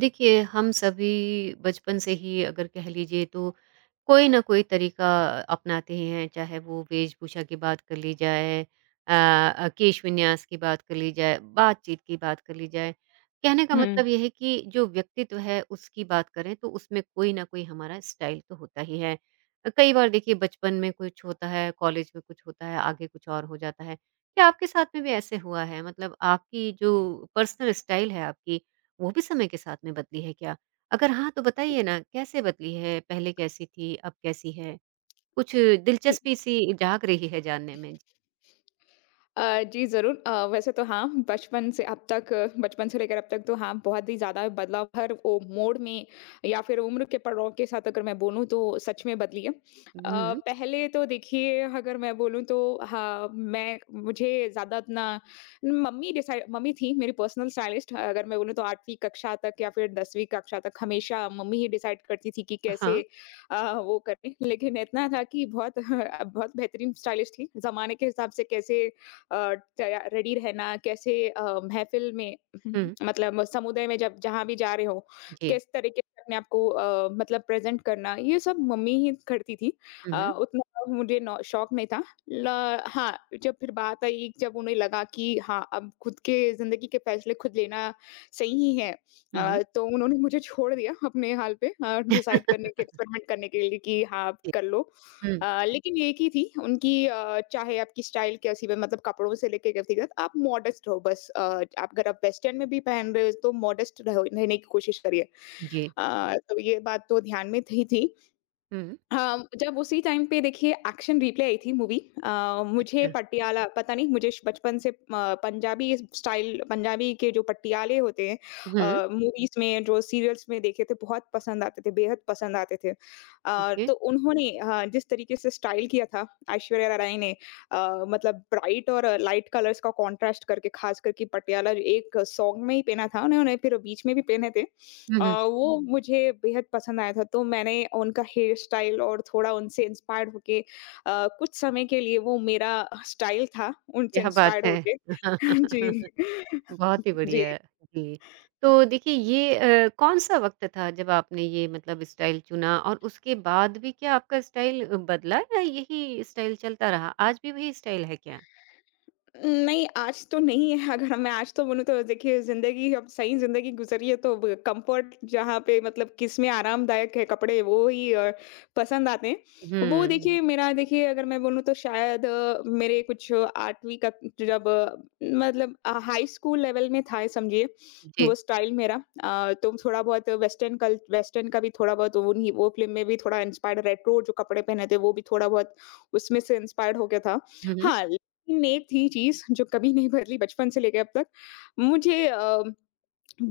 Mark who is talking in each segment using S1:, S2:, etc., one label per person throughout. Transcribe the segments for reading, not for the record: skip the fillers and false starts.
S1: देखिए, हम सभी बचपन से ही अगर कह लीजिए तो कोई ना कोई तरीका अपनाते ही हैं, चाहे वो वेशभूषा की बात कर ली जाए केश विन्यास की बात कर ली जाए, बातचीत की बात कर ली जाए। कहने का
S2: हुँ।
S1: मतलब ये है कि जो व्यक्तित्व है उसकी बात करें तो उसमें कोई ना कोई हमारा स्टाइल तो होता ही है। कई बार देखिए बचपन में कुछ होता है, कॉलेज में कुछ होता है, आगे कुछ और हो जाता है। क्या आपके साथ में भी ऐसे हुआ है? मतलब आपकी जो पर्सनल स्टाइल है आपकी वो भी समय के साथ में बदली है क्या? अगर हाँ, तो बताइए ना कैसे बदली है? पहले कैसी थी, अब कैसी है? कुछ
S2: हुँ।
S1: दिलचस्पी सी जाग रही है जानने में।
S2: जी, ज़रूर। वैसे तो हाँ, बचपन से अब तक अ, बचपन से लेकर अब तक तो हाँ, बहुत ही ज़्यादा बदलाव हर वो मोड़ में या फिर उम्र के पड़ाव के साथ अगर मैं बोलूँ तो सच में बदली है।
S1: हुँ,
S2: पहले तो देखिए अगर मैं बोलूँ तो हाँ, मैं मुझे ज़्यादा अपना मम्मी थी मेरी पर्सनल स्टाइलिस्ट अगर मैं बोलूँ तो 8वीं कक्षा तक या फिर 10वीं कक्षा तक हमेशा मम्मी ही डिसाइड करती थी कि कैसे
S1: हाँ,
S2: वो करें। लेकिन इतना था कि बहुत बहुत बेहतरीन स्टाइलिश थी। ज़माने के हिसाब से कैसे अ, तैया रेडी रहना, कैसे महफ़िल में
S1: हुँ,
S2: मतलब समुदाय में जब जहाँ भी जा रहे हो,
S1: जी।
S2: किस तरीके से अपने आप को मतलब प्रेज़ेंट करना, ये सब मम्मी ही करती थी।
S1: हुँ,
S2: अ,
S1: हुँ,
S2: उतना मुझे नौ शौक नहीं था। ल हाँ, जब फिर बात आई जब उन्हें लगा कि हाँ, अब खुद के ज़िंदगी के फ़ैसले खुद लेना सही ही है।
S1: हुँ, हुँ,
S2: तो उन्होंने मुझे छोड़ दिया अपने हाल पे, डिसाइड करने के, एक्सपेरिमेंट करने के लिए कि हाँ, आप
S1: जी,
S2: कर लो।
S1: हुँ,
S2: लेकिन एक ही थी उनकी, चाहे आपकी स्टाइल कैसी भी, मतलब कपड़ों से लेके व्यक्तिगत आप मॉडेस्ट रहो, बस अ, आप अगर आप वेस्टर्न में भी पहन रहे हो तो मॉडेस्ट रहो रहने की कोशिश करिए।
S1: जी,
S2: तो ये बात तो ध्यान में थी।
S1: हुँ,
S2: हाँ, जब उसी टाइम पे देखिए एक्शन रिप्ले आई थी मूवी। मुझे
S1: अच्छा,
S2: पटियाला, पता नहीं मुझे बचपन से पंजाबी स्टाइल, पंजाबी के जो पटियाले होते हैं
S1: हुँ,
S2: मूवीज में, जो सीरियल्स में देखे थे, बहुत पसंद आते थे, बेहद पसंद आते थे।
S1: ओके,
S2: तो उन्होंने जिस तरीके से स्टाइल किया था ऐश्वर्या राय ने, मतलब ब्राइट और लाइट कलर्स का कॉन्ट्रास्ट करके, खास करके पटियाला एक सॉन्ग में ही पहना था उन्होंने, फिर बीच में भी पहने थे।
S1: हुँ,
S2: अ,
S1: हुँ,
S2: वो मुझे बेहद पसंद आया था, तो मैंने उनका हेयर स्टाइल और थोड़ा उनसे इंस्पायर्ड होके कुछ समय के लिए वो मेरा स्टाइल था उनसे
S1: क्या बात
S2: इंस्पायर्ड
S1: है!
S2: होके। जी।
S1: बहुत ही
S2: जी।
S1: बढ़िया। जी, तो देखिए ये कौन-सा वक़्त था जब आपने ये मतलब स्टाइल चुना और उसके बाद भी क्या आपका स्टाइल बदला या यही स्टाइल चलता रहा? आज भी वही स्टाइल है क्या?
S2: नहीं, आज तो नहीं है। अगर मैं आज तो बोलूँ तो देखिए ज़िंदगी अब सही ज़िंदगी गुज़री है तो ब कम्फ़र्ट जहाँ पे मतलब किसमें आरामदायक है कपड़े वो ही पसंद आते हैं। वो
S1: हुँ,
S2: देखिए मेरा, देखिए अगर मैं बोलूँ तो शायद मेरे कुछ 8वीं का जब मतलब अ, मतलब हाई स्कूल लेवल में था, समझिए, वो
S1: जी।
S2: स्टाइल मेरा। तो थोड़ा बहुत वेस्टर्न, कल वेस्टर्न का भी थोड़ा बहुत, उन्हीं वो फ़िल्म में भी थोड़ा इंस्पायर्ड, रेट्रो जो कपड़े पहने थे, वो भी थोड़ा बहुत उसमें से इंस्पायर्ड होके था।
S1: हुँ, हुँ।
S2: हाँ, नेक थी चीज़ जो कभी नहीं बदली बचपन से लेके अब तक। मुझे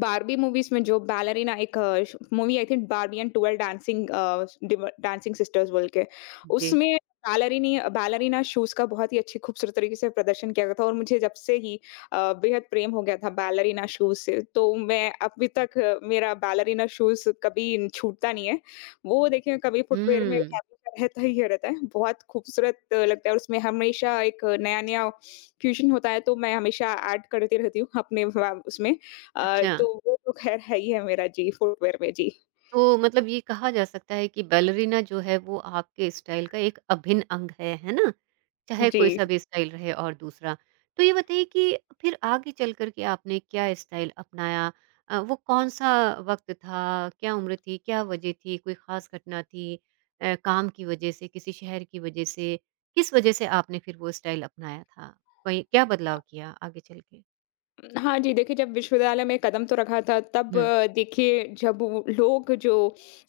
S2: बार्बी मूवीज़ में जो बैलरीना, एक श movie I think, Barbie and 12 dancing uh, डिव डांसिंग सिस्टर्स बोल के,
S1: जी।
S2: उसमें बैलरिनी बैलरीना शूज़ का बहुत ही अच्छी खूबसूरत तरीके से प्रदर्शन किया गया था और मुझे जब से ही बेहद प्रेम हो गया था बैलरीना शूज़ से। तो मैं अभी तक मेरा बैलरीना शूज़ कभी छूटता नहीं है। वो देखिए कभी फुटवियर में
S1: हुँ,
S2: हमेशा रहता ही रहता है। बहुत खूबसूरत लगता है और उसमें हमेशा एक नया-नया फ्यूज़न होता है तो मैं हमेशा ऐड करती रहती हूँ अपने व उसमें।
S1: अच्छा।
S2: तो वो तो ख़ैर है ही है मेरा जी, फुटवियर में जी।
S1: तो मतलब ये कहा जा सकता है कि बैलरीना जो है वो आपके स्टाइल का एक अभिन्न अंग है ना? चाहे कोई
S2: जी।
S1: सा भी स्टाइल रहे और दूसरा। तो ये बताइए कि फिर आगे चल कर के आपने क्या स्टाइल अपनाया? वो कौन-सा वक़्त था? क्या उम्र थी? क्या वजह थी? कोई ख़ास घटना थी? काम की वजह से, किसी शहर की वजह से? किस वजह से आपने फिर वो स्टाइल अपनाया था? कोई क्या
S2: अ,
S1: बदलाव किया आगे चल के?
S2: हाँ जी, देखिए जब विश्वविद्यालय में कदम तो रखा था, तब
S1: हुँ,
S2: देखिए जब वो लोग जो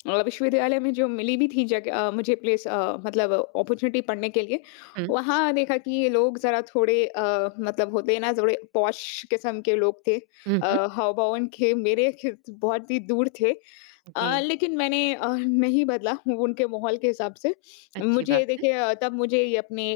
S2: विश्वविद्यालय में जो मिली भी थी जगह, मुझे प्लेस मतलब अपॉर्च्युनिटी पढ़ने के लिए,
S1: हुँ,
S2: वहाँ देखा कि ये लोग ज़रा थोड़े मतलब होते हैं ना, थोड़े पॉश किस्म के लोग थे।
S1: हुँ, हुँ।
S2: हाव-भाव उनके मेरे ख बहुत ही दूर थे।
S1: जी,
S2: लेकिन मैंने नहीं बदला उनके माहौल के हिसाब से।
S1: अच्छी
S2: मुझे
S1: बात है।
S2: देखिए तब मुझे ये अपने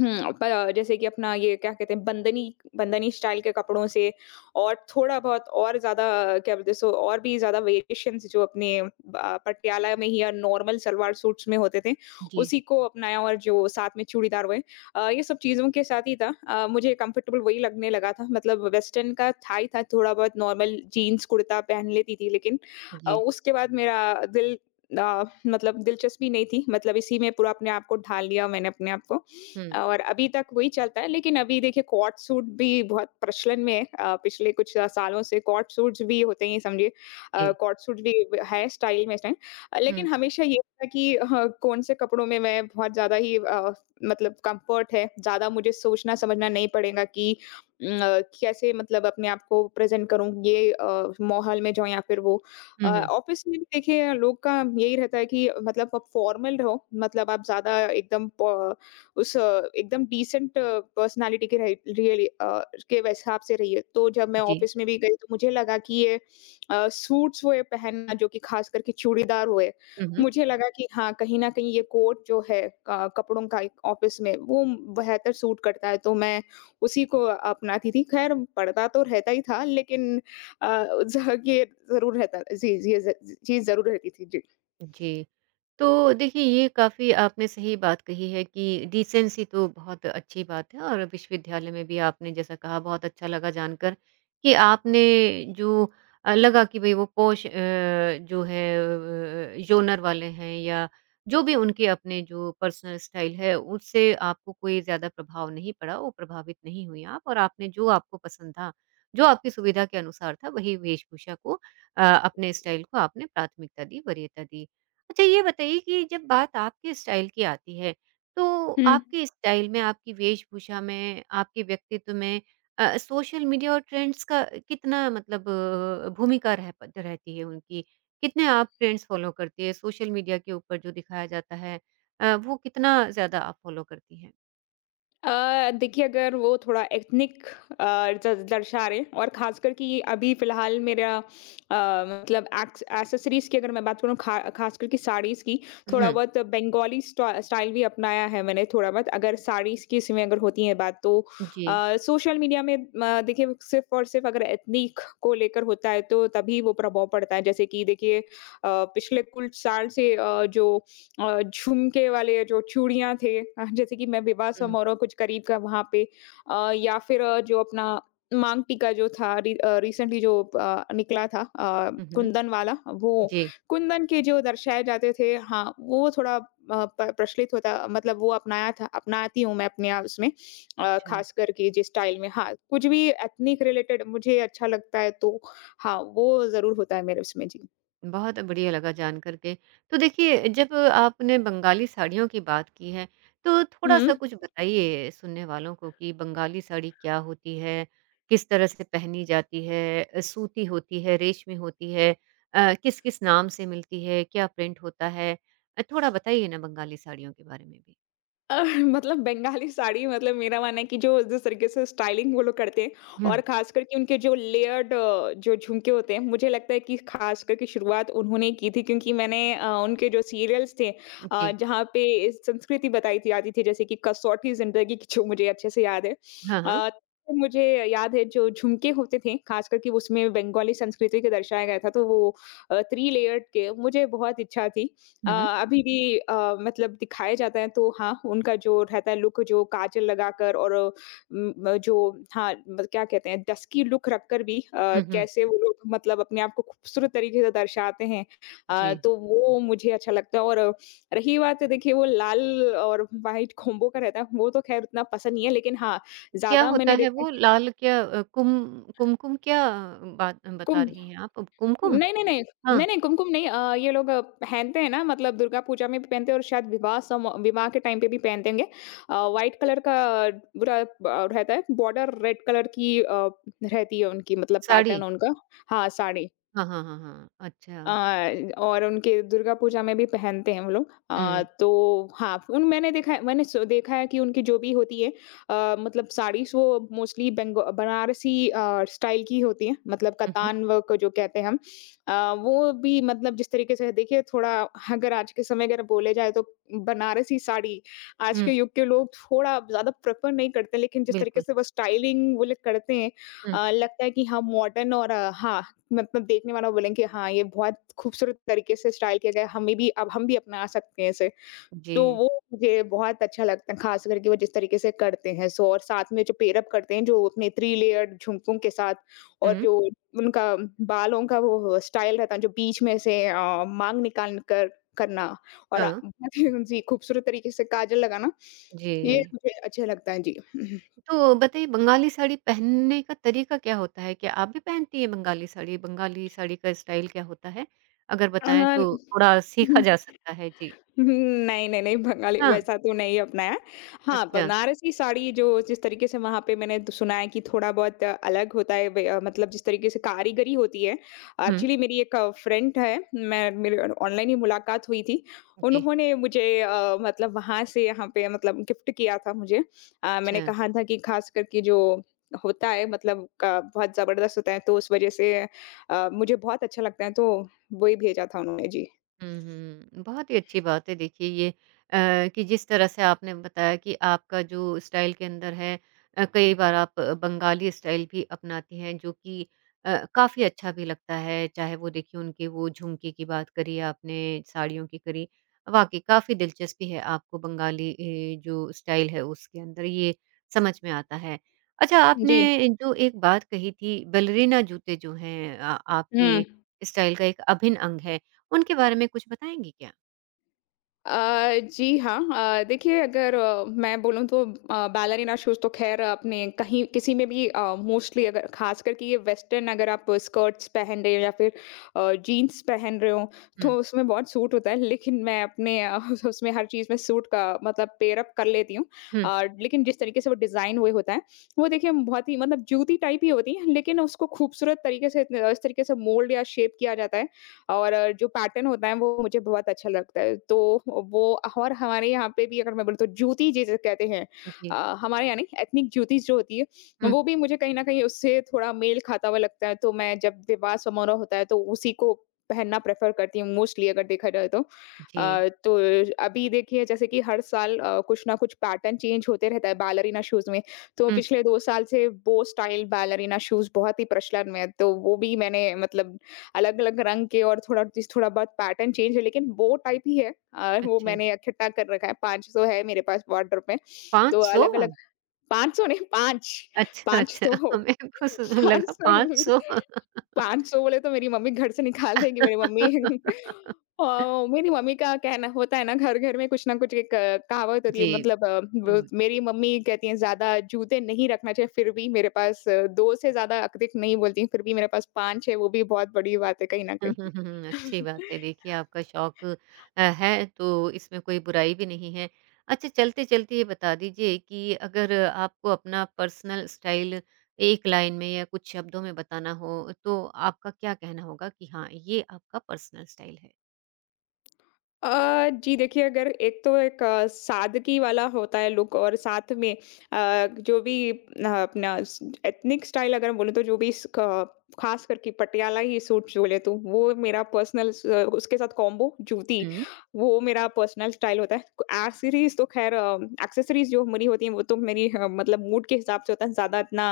S2: हुँ, प जैसे कि अपना ये क्या कहते हैं, बंदनी बंदनी स्टाइल के कपड़ों से और थोड़ा-बहुत और ज़्यादा क्या बोलते हैं सो और भी ज़्यादा वेरिएशंस जो अपने पटियाला में ही या नॉर्मल सलवार सूट्स में होते थे,
S1: जी,
S2: उसी को अपनाया और जो साथ में चूड़ीदार हुए। ये सब चीज़ों के साथ ही था, मुझे कंफर्टेबल वही लगने लगा था, मतलब वेस्टर्न का था ही था, थोड़ा-बहुत नॉर्मल जीन्स, कुर्ता पहन लेती थी, लेकिन
S1: जी।
S2: उसके बाद मेरा दिल मतलब दिलचस्पी नहीं थी, मतलब इसी में पूरा अपने आप को ढाल लिया मैंने अपने आप को।
S1: हुँ,
S2: और अभी तक वही चलता है, लेकिन अभी देखिए कॉट सूट भी बहुत प्रचलन में है, पिछले कुछ सालों से कॉट सूट्स भी होते हैं, समझिए,
S1: जी।
S2: कॉट सूट भी ब है स्टाइल में इस टाइम। लेकिन
S1: हुँ।
S2: हमेशा ये था कि ह कौन से कपड़ों में मैं बहुत ज़्यादा ही मतलब कम्फ़र्ट है, ज़्यादा मुझे सोचना समझना नहीं पड़ेगा कि कैसे मतलब अपने आप को प्रेज़ेंट करूँ, ये माहौल में जाऊँ या फिर वो।
S1: हुँ, हुँ।
S2: ऑफ़िस में भी देखिए लोग का यही रहता है कि मतलब आप फ़ॉर्मल रहो, मतलब आप ज़्यादा एकदम एकदम डिसेंट पर्सनैलिटी के रही रियली के हिसाब से रही है। तो जब मैं
S1: जी।
S2: ऑफ़िस में भी गई तो मुझे लगा कि ये सूट्स वो ये पहनना जो कि ख़ास करके चूड़ीदार हुए।
S1: हुँ, हुँ।
S2: मुझे लगा कि हाँ, कहीं न कहीं ये कोट जो है, क कपड़ों का एक ऑफ़िस में वो बेहतर सूट करता है, तो मैं उसी को अपनाती थी। ख़ैर पड़ता तो रहता ही था, लेकिन अ, ज़ ये ज़रूर रहता जी, जी, ये ज चीज़ ज़रूर रहती थी। जी।
S1: जी। तो देखिए ये काफ़ी आपने सही बात कही है कि डिसेंसी तो बहुत अच्छी बात है और विश्वविद्यालय में भी आपने जैसा कहा बहुत अच्छा लगा जानकर कि आपने जो लगा कि भई वो पोश जो है ज़ोनर वाले हैं या जो भी उनके अपने जो पर्सनल स्टाइल है उससे आपको कोई ज़्यादा प्रभाव नहीं पड़ा, वो प्रभावित नहीं हुई आप और आपने जो आपको पसंद था, जो आपकी सुविधा के अनुसार था वही वेशभूषा को अपने स्टाइल को आपने प्राथमिकता दी, वरीयता दी। अच्छा ये बताइए कि जब बात आपके स्टाइल की आती है, तो
S2: हुँ,
S1: आपके स्टाइल में, आपकी वेशभूषा में, आपके व्यक्तित्व में सोशल मीडिया और ट्रेंड्स का कितना मतलब भूमिका रह प रहती है उनकी? कितने आप ट्रेंड्स फ़ॉलो करती हैं? सोशल मीडिया के ऊपर जो दिखाया जाता है वो कितना ज़्यादा आप फ़ॉलो करती हैं?
S2: देखिए अगर वो थोड़ा एथनिक अ, ज दर्शा रहे और ख़ासकर कि अभी फ़िलहाल मेरा मतलब एक्सेसरीज़ की अगर मैं बात करूँ, ख़ासकर कि साड़ीज़ की, थोड़ा
S1: हुँ,
S2: बहुत बंगाली स्टाइल भी अपनाया है मैंने थोड़ा बहुत। अगर साड़ीज़ की इसमें अगर होती है बात, तो
S1: जी।
S2: अ, सोशल मीडिया में देखिए सिर्फ़ और सिर्फ़ अगर एथनिक को लेकर होता है तो तभी वो प्रभाव पड़ता है। जैसे कि देखिए पिछले कुछ साल से जो झुमके वाले जो चूड़ियाँ थे, जैसे कि मैं विवाह
S1: हुँ।
S2: समारोह कुछ करीब का वहाँ पे या फिर जो अपना माँग टीका जो था रिसेंटली जो निकला था,
S1: हुँ, हुँ।
S2: कुंदन वाला, वो
S1: जी,
S2: कुंदन के जो दर्शाए जाते थे, हाँ, वो थोड़ा अ, प प्रचलित होता, मतलब वो अपनाया था, अपनाती हूँ मैं अपने आप उसमें।
S1: अच्छा।
S2: ख़ास करके जिस स्टाइल में हाँ, कुछ भी एथनिक रिलेटेड मुझे अच्छा लगता है तो हाँ, वो ज़रूर होता है मेरे उसमें। जी।
S1: बहुत बढ़िया लगा जान कर के। तो देखिए जब आपने बंगाली साड़ियों की बात की है, तो
S2: हुँ।
S1: थोड़ा-सा कुछ बताइए सुनने वालों को कि बंगाली साड़ी क्या होती है? किस तरह से पहनी जाती है? सूती होती है, रेशमी होती है? किस-किस नाम से मिलती है? क्या प्रिंट होता है? थोड़ा बताइए ना बंगाली साड़ियों के बारे में भी।
S2: मतलब बंगाली साड़ी, मतलब मेरा मानना है कि जो, जिस तरीके से स्टाइलिंग वो लोग करते हैं
S1: हुँ,
S2: और खास करके उनके जो लेयर्ड जो झुमके होते हैं, मुझे लगता है कि खास करके शुरुआत उन्होंने की थी, क्योंकि मैंने उनके जो सीरियल्स थे
S1: जी।
S2: जहाँ पे संस्कृति बताई थी जाती थी, जैसे कि कसौटी जिंदगी की जो मुझे अच्छे से याद है।
S1: हाँ, हाँ।
S2: अ, मुझे याद है जो झुमके होते थे खास करके, उसमें बंगाली संस्कृति के दर्शाया गया था, तो वो थ्री लेयर्ड के मुझे बहुत इच्छा थी। अ,
S1: हुँ, हुँ।
S2: अभी भी मतलब दिखाए जाते हैं तो हाँ, उनका जो रहता है लुक, जो काजल लगाकर और उम, म जो हाँ, मतलब क्या कहते हैं डस्की लुक रखकर भी
S1: हुँ, हुँ।
S2: कैसे वो लोग मतलब अपने आप को खूबसूरत तरीके से दर्शाते हैं।
S1: जी।
S2: तो वो मुझे अच्छा लगता है और रही बात, देखिए वो लाल और व्हाइट कॉम्बो का रहता है, वो तो ख़ैर उतना पसंद नहीं है, लेकिन हाँ,
S1: क्या
S2: ज़्यादा
S1: होता
S2: मैंने
S1: है
S2: देखा है
S1: वो लाल क्या कुमकुम क्या बात
S2: कि
S1: बता रही हैं आप? कुमकुम?
S2: नहीं, नहीं, नहीं।
S1: हाँ।
S2: नहीं, नहीं, कुमकुम नहीं। ये लोग पहनते हैं ना, मतलब दुर्गा पूजा में भी पहनते हैं और शायद विवाह सम विवाह के टाइम पे भी पहनते होंगे। व्हाइट कलर का पूरा रहता है, बॉर्डर रेड कलर की रहती है उनकी, मतलब
S1: साड़ी?
S2: पैटर्न उनका। हाँ, साड़ी।
S1: हाँ, हाँ, हाँ, हाँ। अच्छा।
S2: अ, और उनके दुर्गा पूजा में भी पहनते हैं वो लोग।
S1: हुँ,
S2: तो हाँ, उन मैंने देखा है, मैंने स देखा है कि उनकी जो भी होती है मतलब साड़ीज़ वो मोस्टली बेंग बनारसी स्टाइल की होती हैं, मतलब
S1: हुँ, हुँ,
S2: कतान वर्क जो कहते हैं हम। वो भी मतलब जिस तरीके से देखिए थोड़ा, अगर आज के समय अगर बोले जाए तो बनारसी साड़ी आज के
S1: हुँ,
S2: युग के लोग थोड़ा ज़्यादा प्रेफ़र नहीं करते, लेकिन जिस तरीके
S1: बिल्कुल।
S2: से वो स्टाइलिंग वो लोग करते हैं
S1: हुँ,
S2: लगता है कि हाँ मॉडर्न, और हाँ, मतलब देखने वाला बोले कि हाँ, ये बहुत खूबसूरत तरीके से स्टाइल किया गया है, हमें भी अब हम भी अपना सकते हैं इसे।
S1: जी।
S2: तो वो मुझे बहुत अच्छा लगता है, ख़ास करके वो जिस तरीके से करते हैं सो और साथ में जो पेयरअप करते हैं, जो अपने 3 लेयर्ड झुमकों के साथ और
S1: हुँ,
S2: जो उनका बालों का वो स्टाइल रहता है, जो बीच में से मांग निकाल कर करना और
S1: हाँ,
S2: बहुत ही जी, खूबसूरत तरीके से काजल लगाना,
S1: जी।
S2: ये मुझे अच्छा लगता है। जी।
S1: तो बताइए बंगाली साड़ी पहनने का तरीका क्या होता है? क्या आप भी पहनती हैं बंगाली साड़ी? बंगाली साड़ी का स्टाइल क्या होता है? अगर बताएँ
S2: हाँ।
S1: तो थोड़ा सीखा जा सकता है। जी।
S2: नहीं, नहीं, नहीं, बंगाली
S1: हाँ,
S2: वैसा तो नहीं अपनाया। हाँ,
S1: अच्छा।
S2: बनारसी साड़ी जो जिस तरीके से वहाँ पे मैंने तो सुना है कि थोड़ा बहुत अलग होता है वे मतलब जिस तरीके से कारीगरी होती है।
S1: हुँ,
S2: एक्चुअली मेरी एक फ्रेंड है, मैं मेरी ऑनलाइन ही मुलाकात हुई थी।
S1: जी,
S2: उन्होंने मुझे मतलब वहाँ से यहाँ पे मतलब गिफ्ट किया था मुझे। मैंने
S1: अच्छा।
S2: कहा था कि खास करके जो होता है मतलब का बहुत ज़बरदस्त होता है, तो उस वजह से मुझे बहुत अच्छा लगता है, तो वही भेजा था उन्होंने जी।
S1: हुँ, हुँ। बहुत ही अच्छी बात है देखिए ये कि जिस तरह से आपने बताया कि आपका जो स्टाइल के अंदर है कई बार आप बंगाली स्टाइल भी अपनाती हैं जो कि काफ़ी अच्छा भी लगता है। चाहे वो देखिए उनके वो झुमके की बात करी आपने, साड़ियों की करी। वाक़ई काफ़ी दिलचस्पी है आपको बंगाली ए, जो स्टाइल है उसके अंदर ये समझ में आता है। अच्छा
S2: जी।
S1: आपने जो एक बात कही थी बैलेरिना जूते जो हैं आपके
S2: हुँ।
S1: स्टाइल का एक अभिन्न अंग है। उनके बारे में कुछ बताएँगी क्या?
S2: जी हाँ। देखिए अगर मैं बोलूँ तो बैलरीना शूज़ तो ख़ैर अपने कहीं किसी में भी मोस्टली अगर ख़ासकर कि ये वेस्टर्न अगर आप स्कर्ट्स पहन रहे हो या फिर जीन्स पहन रहे हो, तो
S1: हुँ,
S2: उसमें बहुत सूट होता है। लेकिन मैं अपने उसमें हर चीज़ में सूट का मतलब पेयर अप कर लेती हूँ।
S1: हुँ।
S2: लेकिन जिस तरीके से वो डिज़ाइन हुए होता है, वो देखिए बहुत ही मतलब जूती टाइप ही होती है, लेकिन उसको खूबसूरत तरीके से इतने इस तरीके से मोल्ड या शेप किया जाता है और जो पैटर्न होता है वो मुझे बहुत अच्छा लगता है। तो वो और हमारे यहाँ पे भी अगर मैं बोलूँ तो जूती जिसे कहते हैं,
S1: जी,
S2: हमारे यहाँ नहीं, एथनिक जूतीज़ जो होती है,
S1: हुँ,
S2: वो भी मुझे कहीं न कहीं उससे थोड़ा मेल खाता हुआ लगता है। तो मैं, जब विवाह समारोह होता है तो उसी को पहनना प्रेफ़र करती हूँ मोस्टली अगर देखा जाए तो।
S1: जी।
S2: तो अभी देखिए जैसे कि हर साल कुछ ना कुछ पैटर्न चेंज होते रहता है बैलरीना शूज़ में। तो
S1: हुँ।
S2: पिछले 2 साल से बो स्टाइल बैलरीना शूज़ बहुत ही प्रचलन में है। तो वो भी मैंने मतलब अलग-अलग रंग के और थोड़ा बहुत पैटर्न चेंज है, लेकिन वो टाइप ही है। वो
S1: अच्छा,
S2: मैंने इकट्ठा कर रखा है, 500 है मेरे पास वॉर्डरोब में। तो
S1: 500?
S2: अलग-अलग 500 नहीं, 5,
S1: अच्छा,
S2: 5
S1: अच्छा
S2: तो
S1: मेरे को सु लगा
S2: 500 नहीं।
S1: 500
S2: 500 बोले तो मेरी मम्मी घर से निकाल देगी मेरी मम्मी। और मेरी मम्मी का कहना होता है ना, घर-घर में कुछ ना कुछ एक कहावत होती है,
S1: जी,
S2: मतलब अ, ब
S1: हुँ।
S2: मेरी मम्मी कहती हैं ज़्यादा जूते नहीं रखना चाहिए, फिर भी मेरे पास 2 से ज़्यादा अधिक नहीं बोलती हैं, फिर भी मेरे पास 5 है, वो भी बहुत बड़ी बात है कहीं न
S1: हुँ, हुँ, हुँ, हुँ,
S2: कहीं।
S1: अच्छी बात है देखिए आपका शौक है तो इसमें कोई बुराई भी नहीं है। अच्छा चलते-चलते ये बता दीजिए कि अगर आपको अपना पर्सनल स्टाइल एक लाइन में या कुछ शब्दों में बताना हो, तो आपका क्या कहना होगा कि हाँ, ये आपका पर्सनल स्टाइल है?
S2: जी देखिए, अगर एक सादगी वाला होता है लुक, और साथ में जो भी अपना एथनिक स्टाइल अगर बोले तो जो भी खास करके पटियाला ही सूट जो ले तो वो मेरा पर्सनल, उसके साथ कॉम्बो जूती,
S1: हुँ।
S2: वो मेरा पर्सनल स्टाइल होता है। एक्सेसरीज तो खैर एक्सेसरीज जो मेरी होती हैं वो तो मेरी मतलब मूड के हिसाब से होता है, ज़्यादा इतना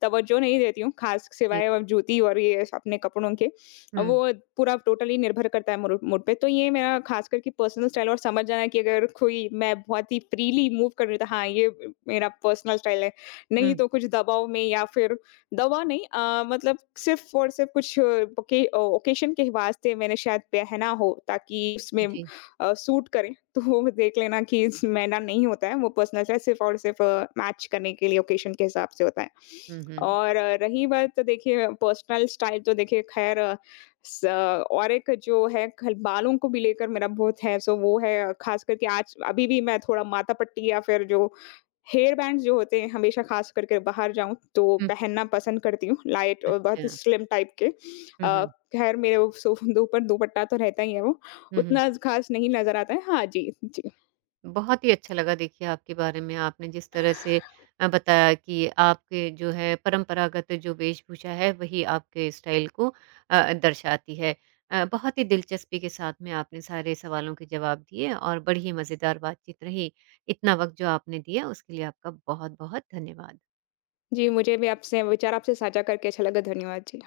S2: तवज्जो नहीं देती हूँ खास,
S1: जी,
S2: सिवाय जूती और ये अपने कपड़ों के,
S1: हुँ,
S2: वो पूरा टोटली निर्भर करता है मूड मूड पे। तो ये मेरा ख़ास करके पर्सनल स्टाइल, और समझ जाना कि अगर कोई मैं बहुत ही फ्रीली मूव कर रही हूँ तो हाँ, ये मेरा पर्सनल स्टाइल है। नहीं
S1: हुँ।
S2: तो कुछ दबाव में या फिर दबाव नहीं अ, मतलब सिर्फ़ और सिर्फ़ कुछ ओकेशन के वास्ते मैंने शायद पहना हो ताकि उसमें
S1: जी।
S2: सूट करे। तो वो देख लेना कि इस मेरा नहीं होता है, वो पर्सनल स्टाइल सिर्फ़ और सिर्फ़ मैच करने के लिए ओकेशन के हिसाब से होता है।
S1: हुँ, हुँ।
S2: और रही बात तो देखिए पर्सनल स्टाइल, तो देखिए ख़ैर, स और एक जो है खल बालों को भी लेकर मेरा बहुत है सो, वो है खास करके आज अभी भी मैं थोड़ा माथा पट्टी या फिर जो हेयर बैंड्स जो होते हैं हमेशा खास करके बाहर जाऊँ तो
S1: हुँ,
S2: पहनना पसंद करती हूँ, लाइट और बहुत
S1: अच्छा।
S2: ही स्लिम टाइप के।
S1: हुँ,
S2: अ,
S1: हुँ।
S2: खैर मेरे वो सो ऊपर दुपट्टा तो रहता ही है वो,
S1: हुँ, हुँ।
S2: उतना ज़ खास नहीं नज़र आता है। हाँ जी, जी।
S1: बहुत ही अच्छा लगा देखिए आपके बारे में आपने जिस तरह से बताया कि आपके जो है परंपरागत जो वेशभूषा है वही आपके स्टाइल को दर्शाती है। बहुत ही दिलचस्पी के साथ में आपने सारे सवालों के जवाब दिए और बड़ी ही मज़ेदार बातचीत रही। इतना वक़्त जो आपने दिया उसके लिए आपका बहुत-बहुत धन्यवाद।
S2: जी, मुझे भी आपसे विचार आपसे साझा करके अच्छा लगा। धन्यवाद जी।